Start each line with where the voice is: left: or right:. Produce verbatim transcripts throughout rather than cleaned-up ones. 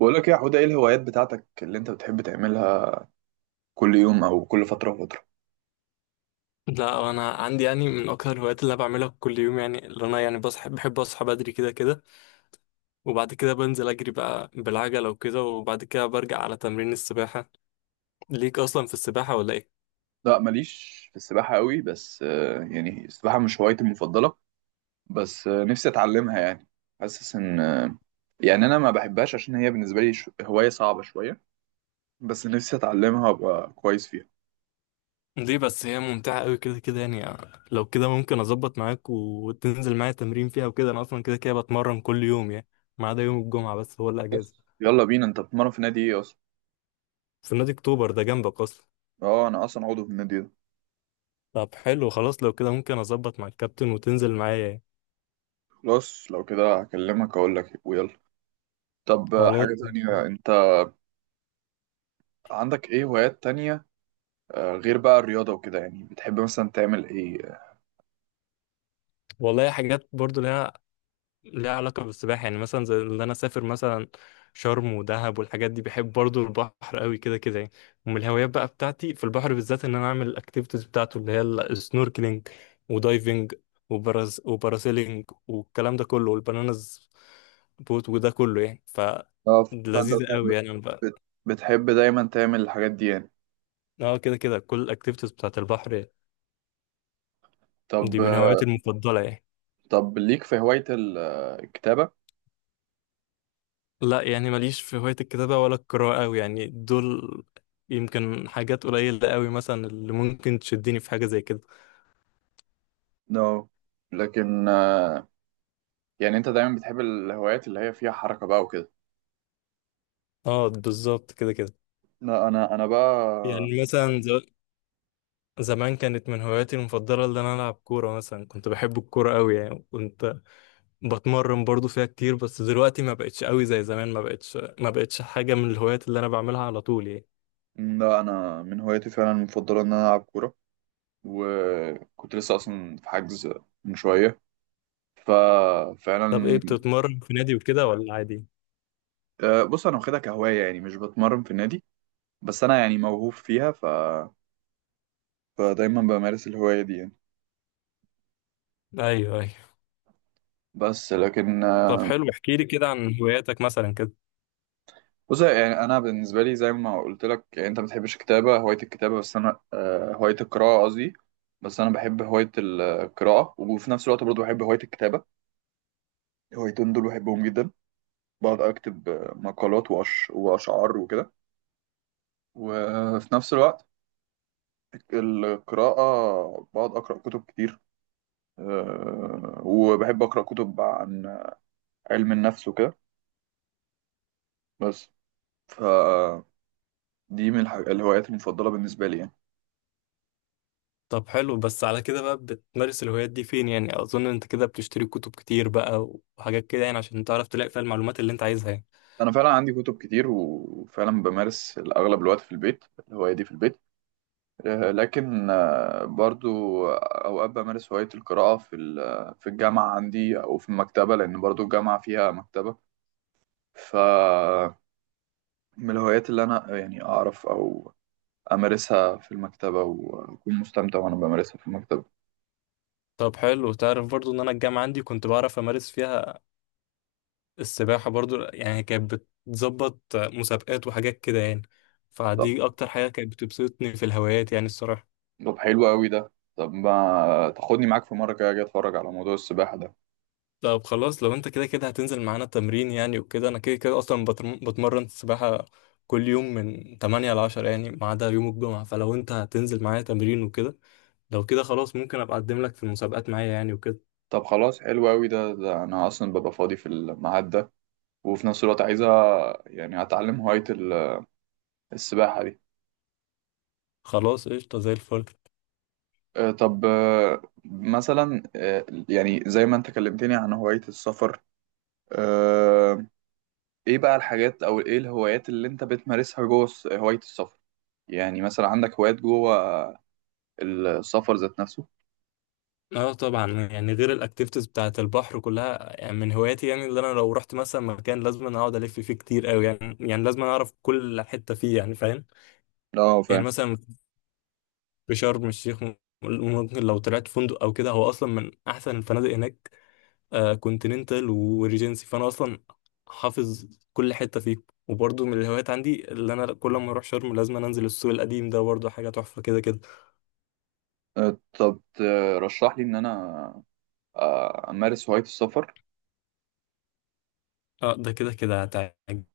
right: بقول لك إيه، يا حوده، ايه الهوايات بتاعتك اللي انت بتحب تعملها كل يوم او كل فتره وفتره؟
left: لا انا عندي يعني من اكتر الهوايات اللي انا بعملها كل يوم. يعني اللي انا يعني بصحى بحب اصحى بدري كده كده، وبعد كده بنزل اجري بقى بالعجله وكده. وبعد كده برجع على تمرين السباحه. ليك اصلا في السباحه ولا ايه؟
right: لا، ماليش في السباحه قوي، بس آه، يعني السباحه مش هوايتي المفضله. بس آه، نفسي اتعلمها يعني. حاسس ان آه، يعني انا ما بحبهاش عشان هي بالنسبه لي ش- هوايه صعبه شويه. بس نفسي اتعلمها وابقى كويس فيها.
left: ليه بس، هي ممتعه قوي كده كده يعني. آه، لو كده ممكن اظبط معاك وتنزل معايا تمرين فيها وكده. انا اصلا كده كده بتمرن كل يوم يعني، ما عدا يوم الجمعه بس هو
right: بس
left: الاجازه.
right: يلا بينا، انت بتتمرن في نادي ايه اصلا؟
left: في نادي اكتوبر ده جنبك اصلا.
right: اه، انا اصلا عضو في النادي ده.
left: طب حلو خلاص، لو كده ممكن اظبط مع الكابتن وتنزل معايا يعني.
right: خلاص، لو كده هكلمك اقول لك إيه، ويلا. طب، آه،
left: خلاص.
right: حاجه تانية، انت عندك ايه هوايات تانية؟ آه، غير بقى الرياضة وكده، يعني بتحب مثلا تعمل ايه؟
left: والله، حاجات برضو ليها، ليها علاقة بالسباحة يعني. مثلا زي اللي أنا أسافر مثلا شرم ودهب والحاجات دي، بحب برضو البحر قوي كده كده يعني. ومن الهوايات بقى بتاعتي في البحر بالذات إن أنا أعمل الأكتيفيتيز بتاعته اللي هي السنوركلينج ودايفنج وبراز وباراسيلينج والكلام ده كله والبنانز بوت وده كله يعني. ف
right: اه، ف- فانت
left: لذيذة
right: بتح-
left: قوي
right: بت-
left: يعني، أنا بقى.
right: بت- بتحب دايما تعمل الحاجات دي يعني؟
left: اه، كده كده كل الأكتيفيتيز بتاعت البحر
right: طب،
left: دي من هواياتي
right: آه،
left: المفضلة يعني.
right: طب، ليك في هواية ال- آه، الكتابة؟
left: لا، يعني ماليش في هواية الكتابة ولا القراءة أوي يعني. دول يمكن حاجات قليلة أوي، مثلا اللي ممكن تشدني في حاجة زي كده.
right: نو. لكن، آه، يعني انت دايما بتحب الهوايات اللي هي فيها حركة بقى وكده.
left: اه، بالظبط كده كده.
right: لا، انا انا بقى.
left: يعني مثلا ز- زمان كانت من هواياتي المفضلة اللي أنا ألعب كورة مثلا. كنت بحب الكورة أوي يعني، كنت بتمرن برضو فيها كتير، بس دلوقتي ما بقتش أوي زي زمان، ما بقتش ما بقتش حاجة من الهوايات اللي أنا بعملها على طول يعني.
right: لا، انا من هواياتي فعلا المفضلة ان انا العب كورة، وكنت لسه اصلا في حجز من شوية،
left: طب إيه،
right: ففعلا.
left: بتتمرن في نادي وكده ولا عادي؟
right: آه، بص، انا واخدها كهواية يعني مش بتمرن في النادي، بس انا يعني موهوب فيها. ف فدايما بمارس الهواية دي يعني.
left: أيوه أيوه.
right: بس لكن،
left: طب
right: آه،
left: حلو، احكيلي كده عن هواياتك مثلا كده.
right: بص، يعني أنا بالنسبة لي زي ما قلت لك، يعني أنت ما بتحبش الكتابة، هواية الكتابة. بس أنا آه، هواية القراءة قصدي. بس أنا بحب هواية القراءة، وفي نفس الوقت برضه بحب هواية الكتابة. الهوايتين دول بحبهم جدا. بقعد أكتب آه، مقالات وأش... وأشعار وكده، وفي نفس الوقت القراءة بقعد أقرأ كتب كتير. آه، وبحب أقرأ كتب عن علم النفس وكده. بس، ف دي من الح- الهوايات المفضلة بالنسبة لي يعني.
left: طب حلو، بس على كده بقى بتمارس الهوايات دي فين يعني؟ اظن انت كده بتشتري كتب كتير بقى وحاجات كده يعني، عشان تعرف تلاقي فيها المعلومات اللي انت عايزها يعني.
right: أنا فعلا عندي كتب كتير، وفعلا بمارس الأغلب الوقت في البيت، الهواية دي في البيت. آه، لكن، آه، برضو أوقات بمارس هواية القراءة في ال- في الجامعة عندي أو في المكتبة، لأن برضو الجامعة فيها مكتبة. ف من الهوايات اللي أنا يعني أعرف أو أمارسها في المكتبة، وأكون مستمتع وأنا بمارسها في المكتبة.
left: طب حلو، تعرف برضو ان انا الجامعة عندي كنت بعرف امارس فيها السباحة برضو يعني. كانت بتظبط مسابقات وحاجات كده يعني،
right: طب،
left: فدي اكتر حاجة كانت بتبسطني في الهوايات يعني الصراحة.
right: طب حلو أوي ده. طب، ما تاخدني معاك في مرة كده أجي أتفرج على موضوع السباحة ده.
left: طب خلاص، لو انت كده كده هتنزل معانا تمرين يعني وكده، انا كده كده اصلا بترم- بتمرن سباحة كل يوم من تمانية ل عشرة يعني، ما عدا يوم الجمعة. فلو انت هتنزل معايا تمرين وكده، لو كده خلاص ممكن ابقى اقدم لك في المسابقات معايا يعني وكده.
right: طب خلاص، حلو أوي ده، ده أنا أصلا ببقى فاضي في الميعاد ده، وفي نفس الوقت عايزة يعني أتعلم هواية ال- السباحة دي.
left: خلاص، قشطة زي الفل.
right: آه، طب، آه، مثلا آه، يعني زي ما أنت كلمتني عن هواية السفر. آه، إيه بقى الحاجات أو إيه الهوايات اللي أنت بتمارسها جوه الس- هواية السفر؟ يعني مثلا عندك هوايات جوه السفر ذات نفسه؟
left: اه طبعا. يعني غير الاكتيفيتيز بتاعه البحر كلها يعني، من هواياتي يعني، اللي انا لو رحت مثلا مكان لازم أنا اقعد الف فيه كتير قوي يعني. يعني لازم أنا اعرف كل حته فيه يعني، فاهم؟
right: اه،
left: يعني
right: فاهم.
left: مثلا في شرم الشيخ م- ممكن لو طلعت فندق او كده، هو اصلا من احسن الفنادق هناك. آه كونتيننتال وريجنسي، فانا اصلا حافظ كل حته فيه. وبرضه من الهوايات عندي، اللي انا كل ما اروح شرم لازم أنا انزل السوق القديم ده، برضه حاجه تحفه كده كده.
right: آه، طب، ترشح لي إن أنا آه، أمارس هواية السفر؟
left: اه، ده كده كده هتعجبك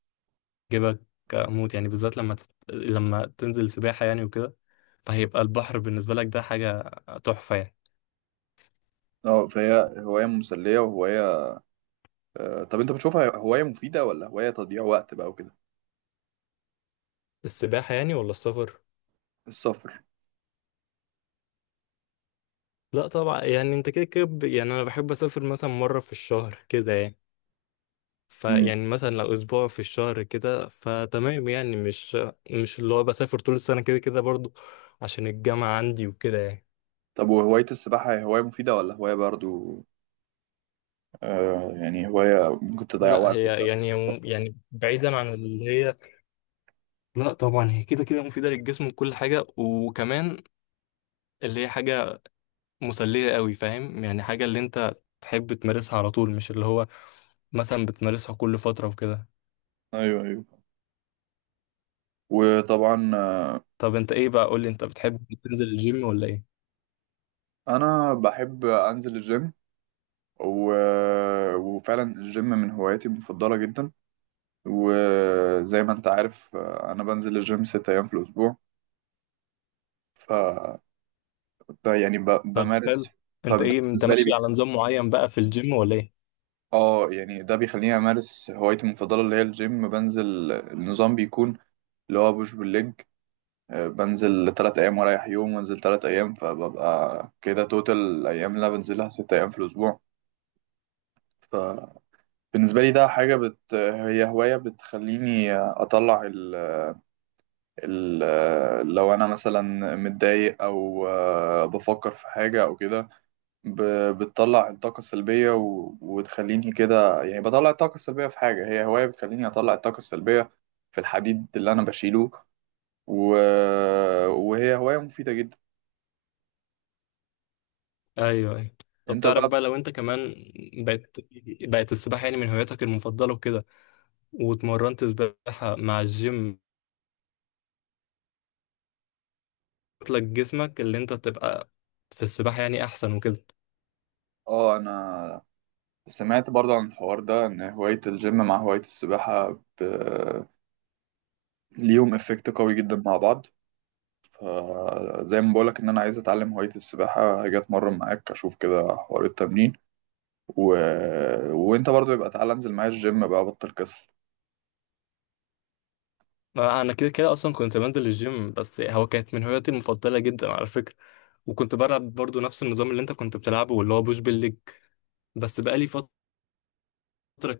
left: موت يعني، بالذات لما تت... لما تنزل سباحة يعني وكده، فهيبقى البحر بالنسبة لك ده حاجة تحفة يعني.
right: اه، فهي هواية مسلية وهواية. آه، طب، انت بتشوفها هواية مفيدة ولا هواية تضييع وقت بقى وكده؟
left: السباحة يعني ولا السفر؟
right: السفر.
left: لا طبعا يعني، انت كده كده ب- يعني انا بحب اسافر مثلا مرة في الشهر كده يعني.
right: امم.
left: فيعني مثلا لو اسبوع في الشهر كده فتمام يعني، مش مش اللي هو بسافر طول السنة كده كده برضو، عشان الجامعة عندي وكده يعني.
right: طب، وهواية السباحة هي هواية مفيدة ولا هواية برضو آه يعني هواية ممكن تضيع
left: لا
right: وقتك؟
left: هي يعني يعني بعيدا عن اللي هي، لا طبعا، هي كده كده مفيدة للجسم وكل حاجة، وكمان اللي هي حاجة مسلية قوي، فاهم يعني؟ حاجة اللي انت تحب تمارسها على طول، مش اللي هو مثلا بتمارسها كل فترة وكده.
right: ايوه، ايوه، وطبعا، آه،
left: طب انت ايه بقى، قول لي، انت بتحب تنزل الجيم ولا ايه؟
right: انا بحب انزل الجيم و... وفعلا الجيم من هواياتي المفضله جدا. وزي ما انت عارف، آه، انا بنزل الجيم ست ايام في الاسبوع. ف ب- يعني ب...
left: طب
right: بمارس.
left: حلو. انت ايه، انت
right: فبالنسبه لي
left: ماشي على نظام معين بقى في الجيم ولا ايه؟
right: اه، يعني ده بيخليني امارس هوايتي المفضله اللي هي الجيم. بنزل، النظام بيكون اللي هو بوش بالليج. آه، بنزل تلات ايام ورايح يوم وانزل تلات ايام، فببقى كده توتال الايام اللي أنا بنزلها ست ايام في الاسبوع. فبالنسبه لي ده حاجه، بت... هي هوايه بتخليني اطلع ال... ال... لو انا مثلا متضايق او آه، بفكر في حاجه او كده، ب- بتطلع الطاقة السلبية و... وتخليني كده، يعني بطلع الطاقة السلبية في حاجة. هي هواية بتخليني أطلع الطاقة السلبية في الحديد اللي أنا بشيله، و... وهي هواية مفيدة جدا.
left: ايوه ايوه. طب
right: أنت
left: تعرف
right: بقى؟
left: بقى، لو انت كمان بقت بقت السباحة يعني من هواياتك المفضلة وكده، واتمرنت سباحة مع الجيم، لك جسمك اللي انت تبقى في السباحة يعني احسن وكده.
right: آه أنا سمعت برضو عن الحوار ده، إن هواية الجيم مع هواية السباحة ب... ليهم إفكت قوي جدا مع بعض. فزي ما بقولك، إن أنا عايز أتعلم هواية السباحة هاجي أتمرن معاك أشوف كده حوار التمرين. و... وأنت برضو يبقى تعالى أنزل معايا الجيم بقى، بطل كسل.
left: ما انا كده كده اصلا كنت بنزل الجيم، بس هو كانت من هواياتي المفضله جدا على فكره. وكنت بلعب برضو نفس النظام اللي انت كنت بتلعبه واللي هو بوش بالليج. بس بقالي فتره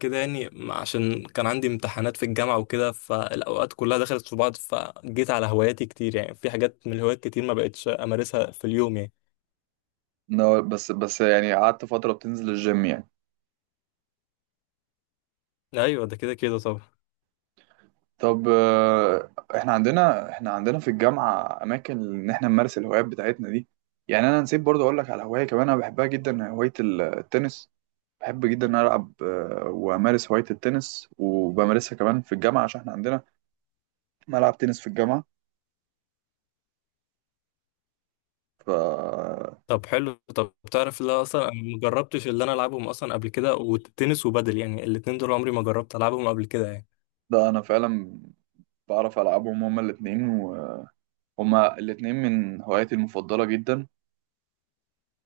left: كده يعني، ما- عشان كان عندي امتحانات في الجامعه وكده، فالاوقات كلها دخلت في بعض، فجيت على هواياتي كتير يعني، في حاجات من الهوايات كتير ما بقتش امارسها في اليوم يعني.
right: no، بس بس يعني قعدت فترة بتنزل الجيم، يعني.
left: ايوه، ده كده كده طبعا.
right: طب، آه، احنا عندنا احنا عندنا في الجامعة أماكن إن احنا نمارس الهوايات بتاعتنا دي. يعني أنا نسيت برضه أقول لك على هواية كمان أنا بحبها جدا، هواية ال- التنس. بحب جدا إن أنا ألعب، آه، وأمارس هواية التنس وبمارسها كمان في الجامعة عشان احنا عندنا ملعب تنس في الجامعة. ف
left: طب حلو. طب تعرف، لا اصلا انا ما جربتش اللي انا العبهم اصلا قبل كده، والتنس وبادل يعني، الاتنين دول عمري ما جربت العبهم قبل كده يعني.
right: ده أنا فعلا بعرف ألعبهم هما الاتنين، وهما الاتنين من هواياتي المفضلة جدا.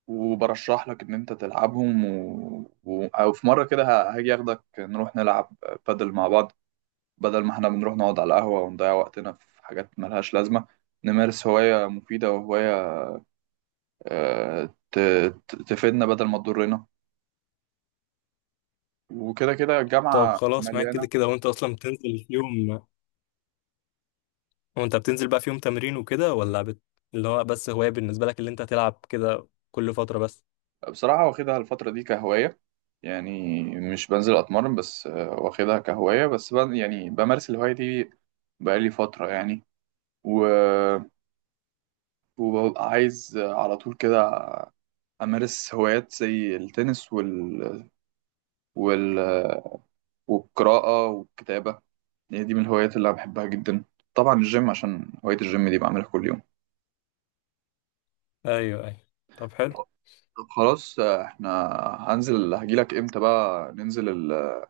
right: وبرشح لك ان انت تلعبهم، و... و... او في مره كده ه- هاجي اخدك نروح نلعب بادل مع بعض، بدل ما احنا بنروح نقعد على القهوه ونضيع وقتنا في حاجات ملهاش لازمه. نمارس هوايه مفيده وهوايه آه، ت... ت- تفيدنا بدل ما تضرنا، وكده كده
left: طب
right: الجامعه
left: خلاص، معاك
right: مليانه.
left: كده كده، وانت اصلا بتنزل في يوم، وانت بتنزل بقى في يوم تمرين وكده، ولا بت... اللي هو بس هواية بالنسبة لك، اللي انت تلعب كده كل فترة بس؟
right: بصراحه واخدها الفتره دي كهوايه يعني، مش بنزل اتمرن، بس آه، واخدها كهوايه بس، بن... يعني بمارس الهوايه دي. بقالي فتره يعني، و... وببقى عايز على طول كده أمارس هوايات زي التنس وال... وال... والقراءة والكتابة. هي دي من الهوايات اللي أنا بحبها جدا، طبعا الجيم عشان هواية الجيم دي بعملها كل يوم.
left: ايوه ايوه. طب حلو
right: طب خلاص، احنا هنزل هجيلك امتى بقى ننزل ال...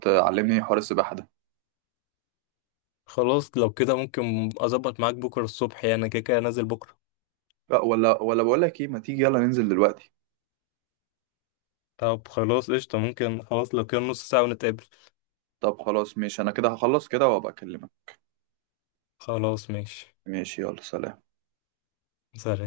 right: تعلمني حوار السباحة ده؟
left: خلاص، لو كده ممكن اظبط معاك بكرة الصبح يعني، انا كده كده نازل بكرة.
right: لا، ولا ولا بقول لك ايه، ما تيجي يلا ننزل دلوقتي.
left: طب خلاص قشطة، ممكن خلاص لو كده نص ساعة ونتقابل.
right: طب خلاص، ماشي، انا كده هخلص كده وابقى اكلمك.
left: خلاص ماشي.
right: ماشي، يلا سلام.
left: سلام.